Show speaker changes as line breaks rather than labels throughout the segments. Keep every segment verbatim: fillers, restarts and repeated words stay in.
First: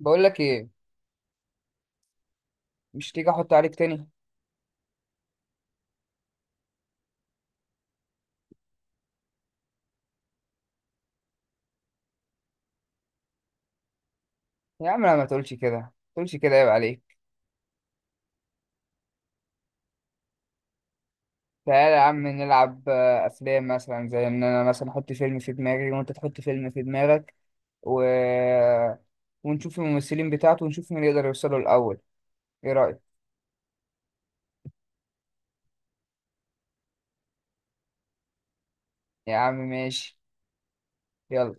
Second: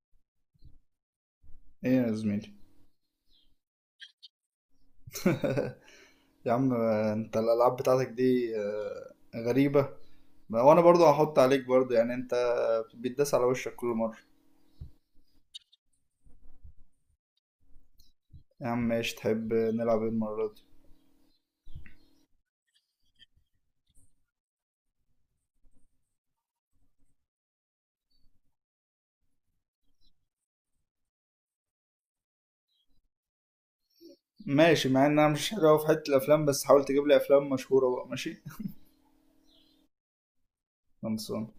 بقول لك ايه،
ايه يا زميلي؟
مش تيجي احط عليك تاني؟
يا عم، انت الالعاب بتاعتك دي آه، غريبه. ما- وانا برضو هحط عليك برضو، يعني انت بتداس على وشك كل مره.
يا عم لا، ما تقولش كده، ما تقولش كده، عيب عليك.
يا عم ماشي، تحب نلعب ايه المره دي؟
تعالى يا عم نلعب آه، افلام مثلا، زي ان انا مثلا احط فيلم في دماغي وانت تحط فيلم في دماغك و... ونشوف الممثلين بتاعته ونشوف مين يقدر يوصله الاول. ايه رايك؟
ماشي، مع ان انا مش حلو أوي في حته الافلام، بس حاول تجيب لي افلام مشهوره بقى. ماشي.
يا عم ماشي،
خلصان.
يلا.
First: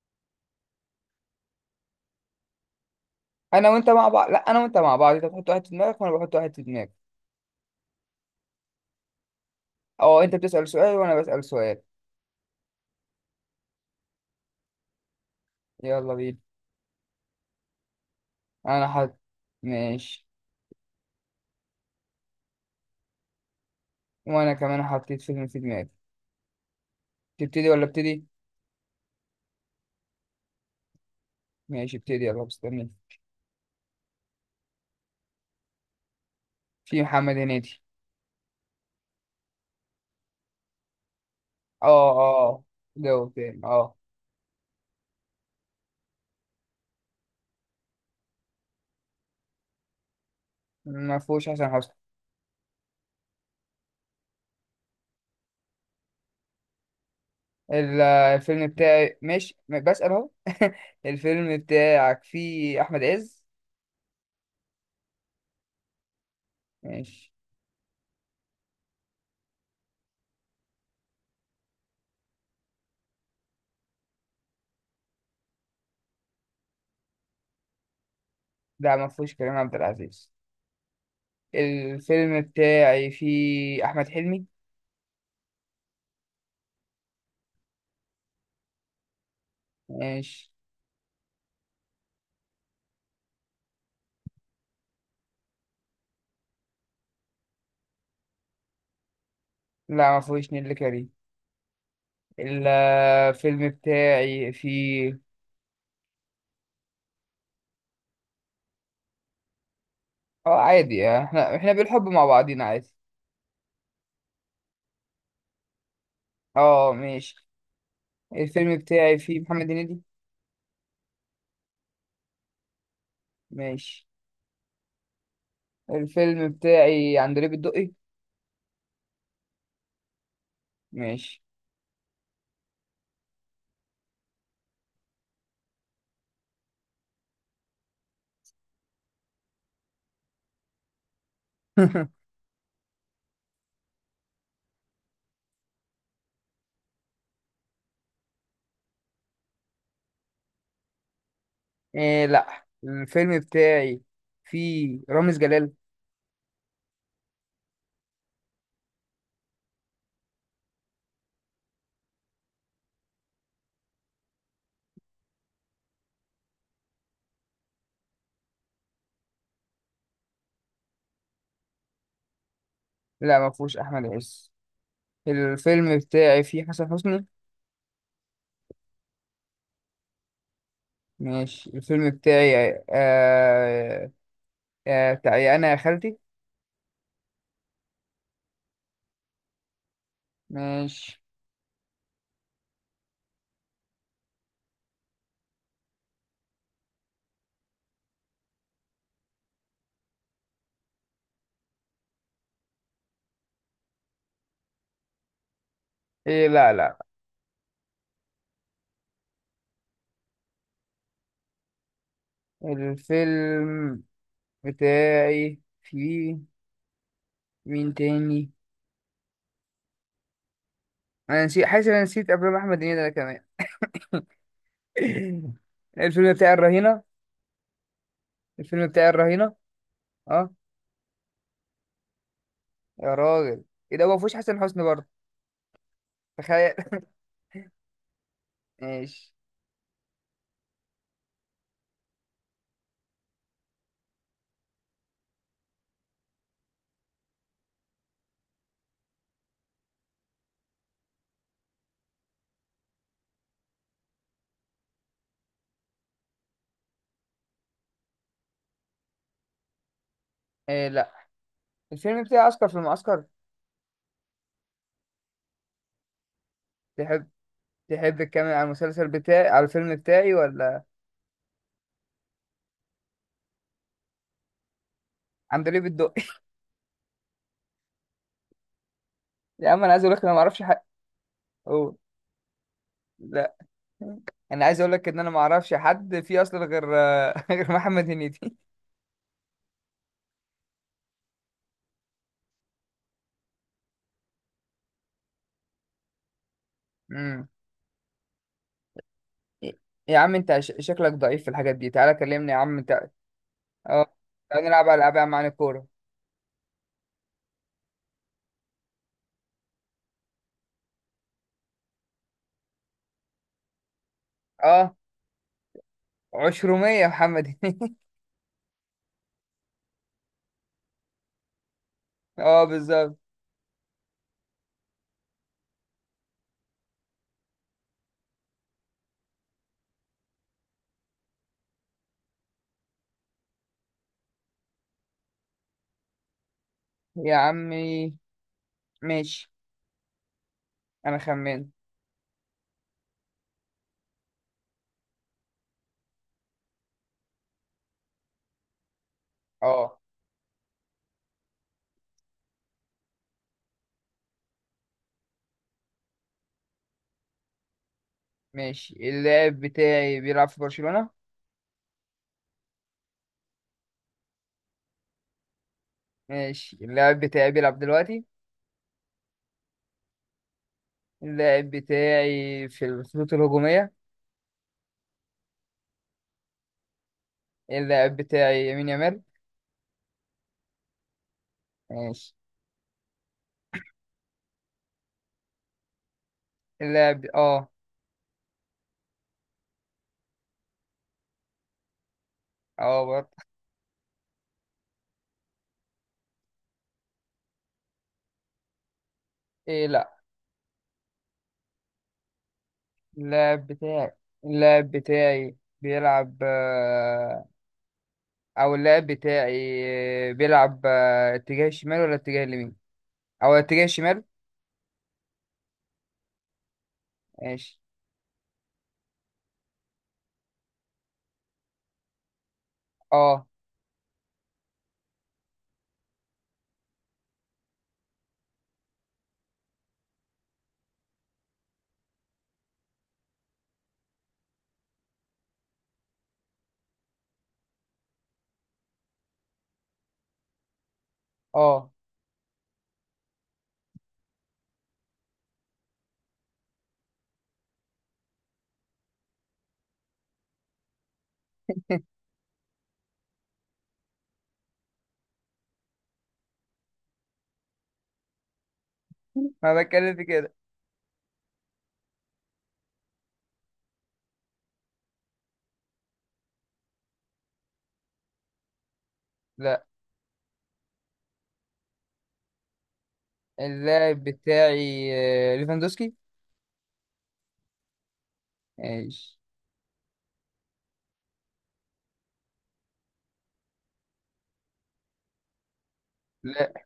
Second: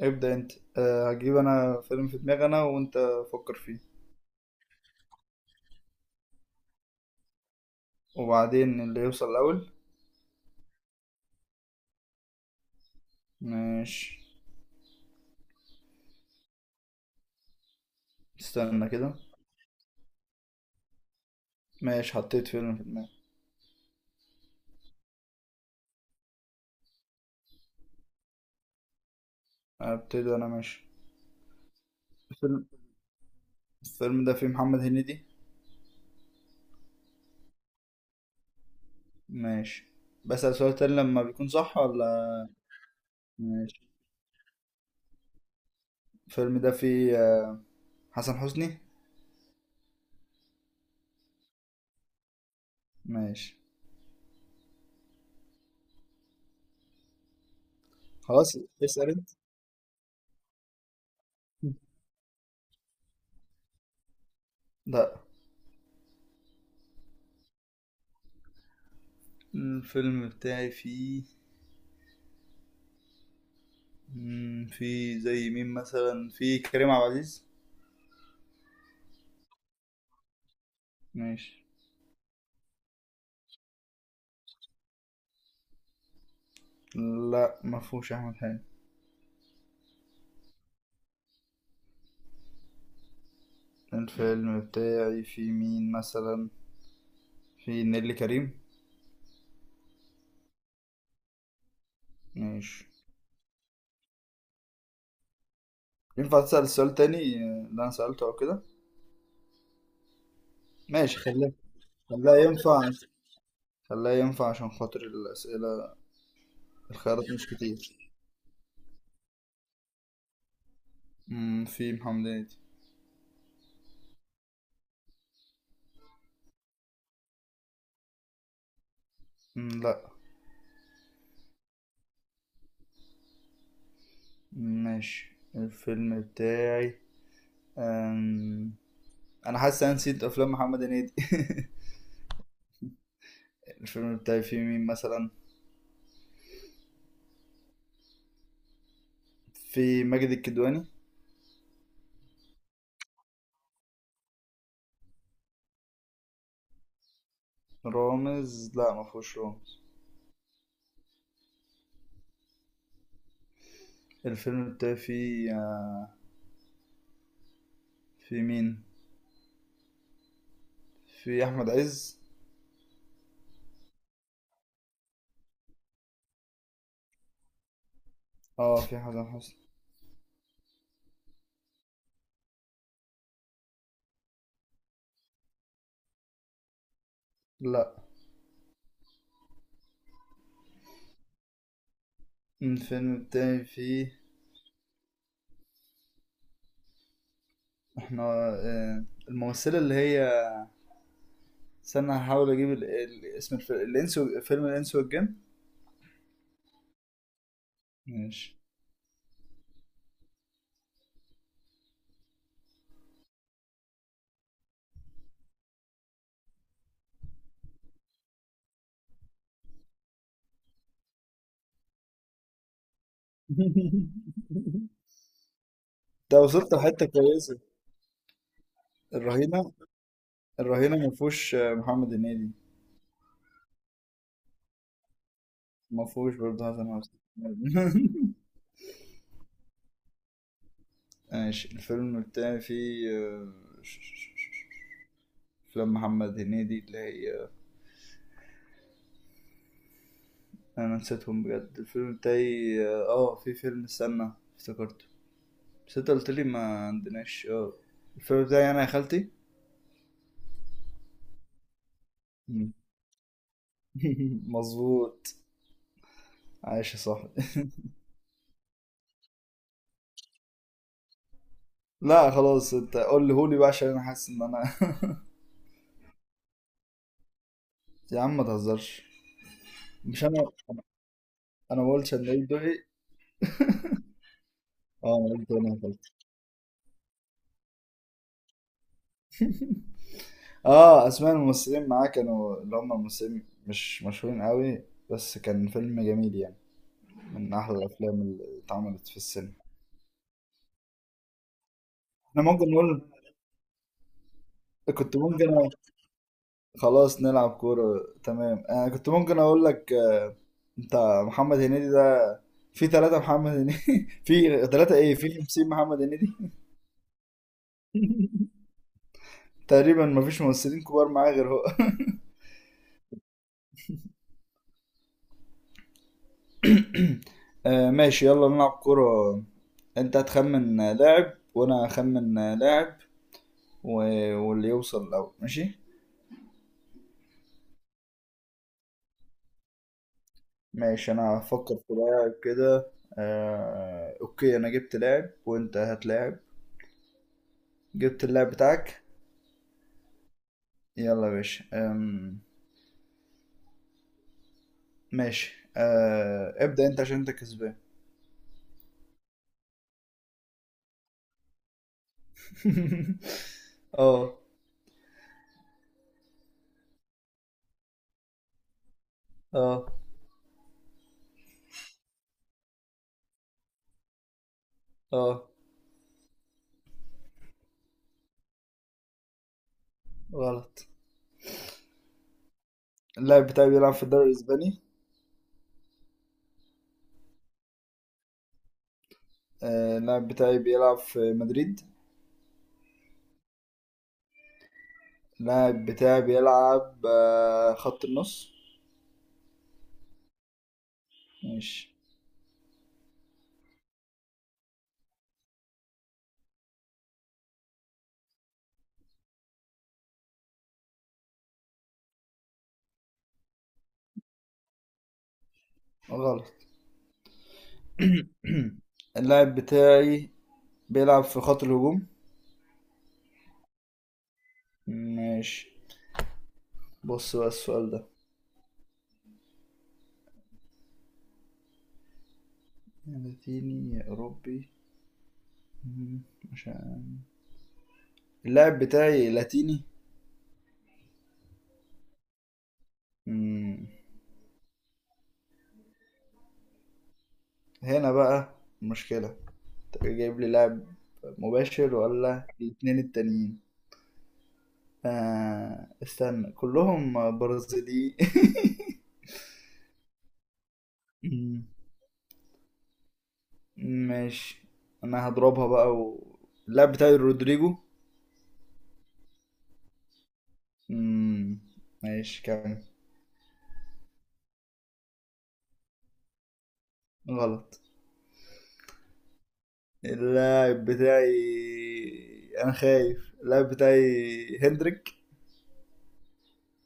ابدا انت. أه، هجيب انا فيلم في دماغي، انا وانت فكر
انا
فيه،
وانت مع بعض، لا، انا وانت مع بعض، انت بتحط واحد في دماغك وانا بحط واحد في دماغي.
وبعدين اللي يوصل الاول.
او انت بتسال سؤال وانا بسال سؤال.
ماشي.
يلا بينا. انا
استنى كده.
حط. ماشي.
ماشي، حطيت فيلم في دماغي.
وانا كمان حطيت فيلم في دماغي. تبتدي ولا ابتدي؟
ابتدي انا؟ ماشي.
ماشي ابتدي، يلا
الفيلم،
مستني.
الفيلم ده فيه محمد هنيدي.
في محمد هنيدي.
ماشي. بسأل سؤال تاني لما بيكون صح
اه.
ولا؟
اه. جو تاني.
ماشي.
اه.
الفيلم ده فيه آه، حسن حسني.
ما فيهوش حسن حسني.
ماشي.
ال-
خلاص،
الفيلم
اسأل
بتاعي
انت.
ماشي، م- بسأل اهو. الفيلم بتاعك فيه احمد عز؟
لا.
ماشي.
الفيلم بتاعي فيه مم، فيه زي مين مثلا؟ فيه كريم عبد العزيز؟
لا، ما فيهوش كريم عبد العزيز.
ماشي.
الفيلم بتاعي فيه احمد حلمي.
لا ما فيهوش احمد حلمي.
ماشي.
الفيلم بتاعي فيه مين مثلا؟ فيه نيللي كريم؟
لا، ما فيهوش نيللي كريم.
ماشي.
الفيلم بتاعي فيه.
ينفع تسأل السؤال تاني آه، اللي انا سألته او كده؟
اه، عادي.
ماشي،
آه،
خليه،
احنا احنا بالحب مع
خليها
بعضينا
ينفع،
عادي.
خليها ينفع عشان خاطر الأسئلة،
اه
الخيارات
ماشي.
مش كتير.
الفيلم بتاعي فيه محمد هنيدي.
مم، في محمد هنيدي.
ماشي. الفيلم بتاعي عندليب الدقي.
مم، لا.
ماشي.
ماشي. الفيلم بتاعي أم... انا حاسس انا نسيت افلام محمد هنيدي. الفيلم بتاعي فيه مين مثلا؟ في ماجد الكدواني.
إيه لا، الفيلم بتاعي فيه رامز جلال.
رامز؟ لا، ما فيهوش رامز. الفيلم بتاعي فيه، في مين، في احمد عز؟
لا، ما فيهوش احمد عز. الفيلم بتاعي فيه حسن حسني.
اه، في حسن حسني.
ماشي. الفيلم بتاعي آه آه بتاعي انا يا خالتي.
لا.
ماشي.
الفيلم بتاعي فيه احنا آه، الممثلة اللي هي، استنى هحاول اجيب ال... ال... اسم الفيلم الانس و... فيلم الانس والجن.
إيه لا، لا.
ماشي.
الفيلم بتاعي فيه مين تاني؟ انا نسيت، حاسس إن انا نسيت افلام احمد هنيدي انا كمان. الفيلم
ده
بتاعي
وصلت
الرهينة.
لحته كويسه.
الفيلم بتاعي الرهينة.
الرهينه.
اه.
الرهينه ما فيهوش محمد هنيدي.
يا راجل، ايه ده؟ هو مفيهوش حسن حسني برضه؟
ما فيهوش برضه
تخيل.
حسن حسني.
ماشي.
ماشي. الفيلم التاني فيه آه، ش- ش- ش- ش- افلام محمد هنيدي اللي هي آه، انا نسيتهم بجد. الفيلم التاني اه آه، في فيلم، استنى افتكرته، بس انت قلت لي ما عندناش. اه، الفيلم بتاعي انا يا خالتي.
إيه لا، الفيلم بتاعي عسكر
مم.
في المعسكر.
مظبوط. عايش يا
تحب
صاحبي.
تحب تكمل على المسلسل بتاعي على الفيلم بتاعي ولا؟
لا خلاص، انت قول لي هولي بقى عشان انا حاسس ان انا
عندليب الدقي.
يا عم ما تهزرش.
يا عم انا عايز اقول لك
مش
انا ما
انا،
اعرفش حد.
انا ما
أوه.
قلتش ان دقي.
لا، انا عايز اقول لك
اه،
ان انا
انا
ما
قلت
اعرفش
انا غلط.
حد فيه اصلا غير. غير محمد هنيدي.
اه، اسماء الممثلين معاه كانوا اللي هم ممثلين مش مشهورين قوي، بس كان فيلم جميل يعني،
امم.
من احلى الافلام اللي اتعملت في السينما.
يا عم انت ش- شكلك ضعيف في الحاجات دي. تعالى
احنا
كلمني يا
ممكن
عم انت.
نقول،
اه، تعالى نلعب على العاب
كنت
يا عم عن
ممكن أ-
الكوره.
خلاص نلعب كورة، تمام. انا كنت ممكن اقول لك آه، انت، محمد هنيدي ده في ثلاثة محمد هنيدي، في
اه،
ثلاثة ايه، في خمسين محمد هنيدي.
عشرمية يا محمد هنيدي.
تقريبا مفيش ممثلين كبار معاه غير هو.
اه بالظبط.
آه ماشي، يلا نلعب كورة. انت هتخمن لاعب وانا هخمن لاعب و... واللي يوصل الاول. ماشي.
يا عمي ماشي،
ماشي،
انا
انا
خمنت.
هفكر في لاعب كده. آه... اوكي، انا جبت لاعب، وانت هتلاعب. جبت اللاعب بتاعك؟
اه
يلا يا باشا. آم... ماشي، آه... ابدأ انت عشان انت كسبان.
ماشي. اللاعب بتاعي بيلعب في برشلونة.
اه.
ماشي. اللاعب بتاعي بيلعب دلوقتي.
اه.
اللاعب بتاعي في الخطوط الهجومية.
اه.
اللاعب بتاعي يمين يامال.
غلط.
ماشي.
اللاعب بتاعي بيلعب في الدوري الاسباني.
اللاعب اه.
آه، اللاعب بتاعي بيلعب في مدريد.
اه برضه.
اللاعب بتاعي بيلعب آه، خط النص.
ايه لا.
ماشي.
اللاعب بتاعي اللاعب بتاعي بيلعب آه، او اللاعب بتاعي بيلعب آه، اتجاه الشمال ولا اتجاه اليمين؟ او اتجاه الشمال.
غلط.
ماشي.
اللاعب بتاعي بيلعب في خط الهجوم.
اه.
ماشي. بص بقى السؤال ده، لاتيني أوروبي؟ مم، مش عارف. اللاعب بتاعي لاتيني.
اه.
مم، هنا بقى مشكلة، انت جايب لي لاعب مباشر ولا الاتنين التانيين؟ آه، استنى، كلهم برازيليين.
ما بتكلم في كده.
ماشي. انا هضربها بقى و... اللاعب بتاعي رودريجو. مم. ماشي كمل.
اللاعب بتاعي آه، ليفاندوسكي.
غلط.
ماشي.
اللاعب بتاعي، انا خايف اللاعب بتاعي هندريك.
لا.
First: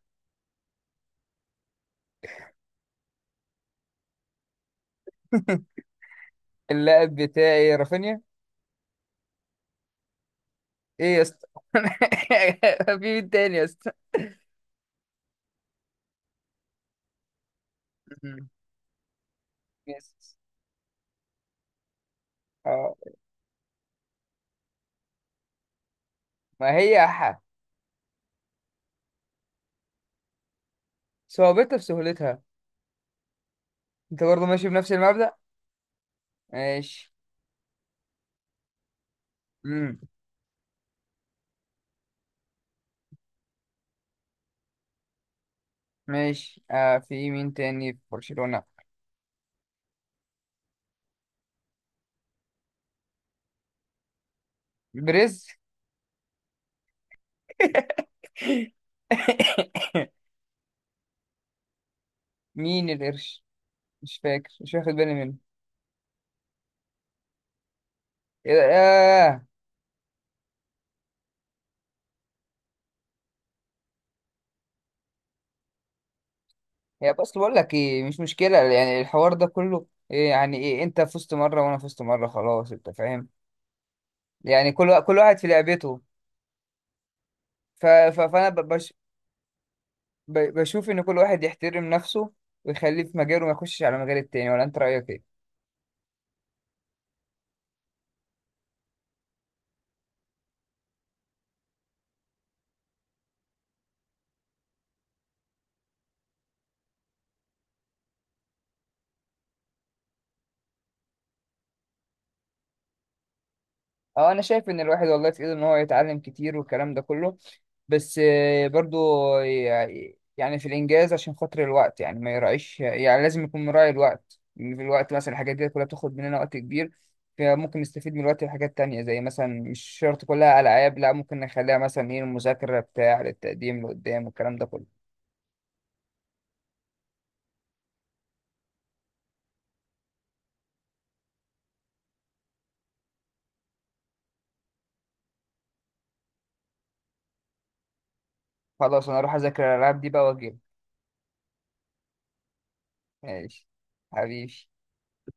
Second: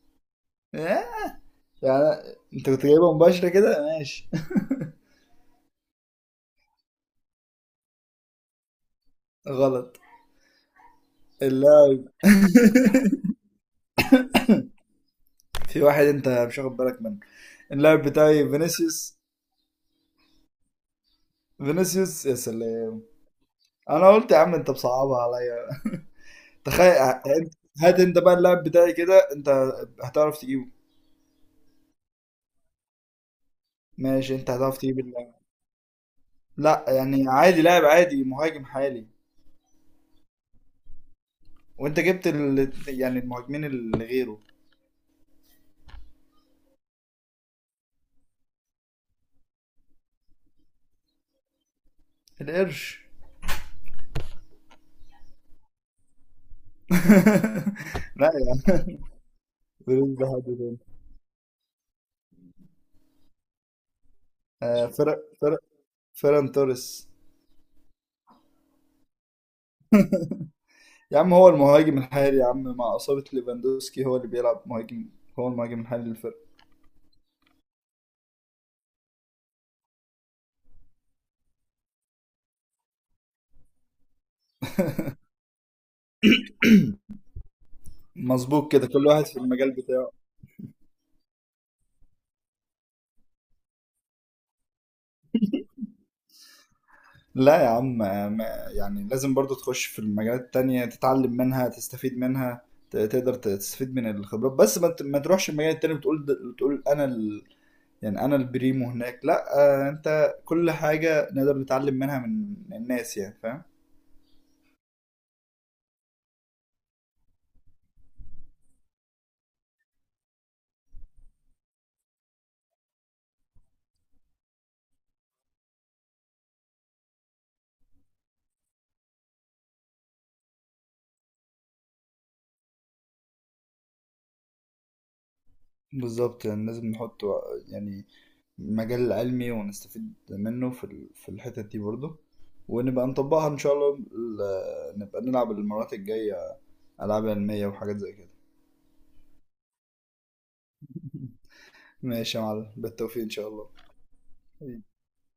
آه، يعني انت كنت جايبها مباشرة كده؟ ماشي.
اللاعب بتاعي رافينيا.
غلط.
ايه يا اسطى.
اللاعب.
في مين تاني يا اسطى؟
في واحد انت مش واخد بالك منه، اللاعب
مم.
بتاعي فينيسيوس.
يس.
فينيسيوس يا
اه.
سلام. انا قلت يا عم انت بصعبها عليا.
ما هي ح-
تخيل. هات انت بقى اللاعب بتاعي كده، انت هتعرف تجيبه؟
صعوبتها في سهولتها. انت
ماشي،
برضه
انت
ماشي
هتعرف
بنفس
تجيب
المبدأ.
اللاعب. لا
ماشي.
يعني عادي، لاعب عادي، مهاجم حالي،
امم.
وانت جبت ال... يعني المهاجمين اللي غيره.
ماشي آه في مين تاني في برشلونة؟
القرش.
بريز.
لا يا عم، بريز ده حد تاني.
مين القرش؟ مش فاكر، مش
آه،
واخد بالي
فرق
منه.
فرق فيران توريس.
إيه ده؟
يا عم هو المهاجم الحالي يا عم، مع إصابة ليفاندوسكي هو اللي بيلعب مهاجم، هو المهاجم الحالي للفرقة.
هي بس بقول لك ايه، مش مشكلة يعني الحوار ده كله. إيه يعني ايه؟ انت فزت مرة وانا فزت مرة، خلاص. انت فاهم؟ يعني كل وا- كل واحد في لعبته. ف... ف... فانا ب...
مظبوط كده،
بش...
كل واحد في المجال بتاعه.
ب... بشوف ان كل واحد يحترم نفسه، ويخليه في مجاله، ما يخشش على مجال التاني، ولا انت رأيك ايه؟
لا يا عم ما- يعني لازم برضو تخش في المجالات التانية تتعلم منها تستفيد منها، ت- تقدر تستفيد من الخبرات، بس ما ت- ما تروحش المجال التاني بتقول د- بتقول انا ال... يعني انا البريمو هناك، لا. آه، انت كل حاجة نقدر نتعلم منها من الناس، يعني فاهم.
اه، انا شايف ان الواحد والله في ايده ان هو يتعلم كتير والكلام ده كله. بس آه، برضو، يع- يعني في الإنجاز عشان خاطر الوقت، يعني ما يراعيش، يعني لازم يكون مراعي الوقت، إن في الوقت مثلا الحاجات دي كلها بتاخد مننا وقت كبير. فممكن نستفيد من الوقت في حاجات تانية، زي مثلا مش شرط كلها ألعاب، لا ممكن نخليها مثلا إيه المذاكرة بتاع للتقديم لقدام والكلام ده كله.
بالظبط، يعني لازم نحط و- يعني مجال علمي ونستفيد منه في ال- في الحتت دي برضو، ونبقى نطبقها ان شاء الله، ال- نبقى نلعب المرات الجاية العاب علمية وحاجات زي كده.
خلاص، أنا أروح أذاكر الألعاب دي بقى وأجيب.
ماشي يا معلم، بالتوفيق ان شاء
ماشي
الله.
حبيبي.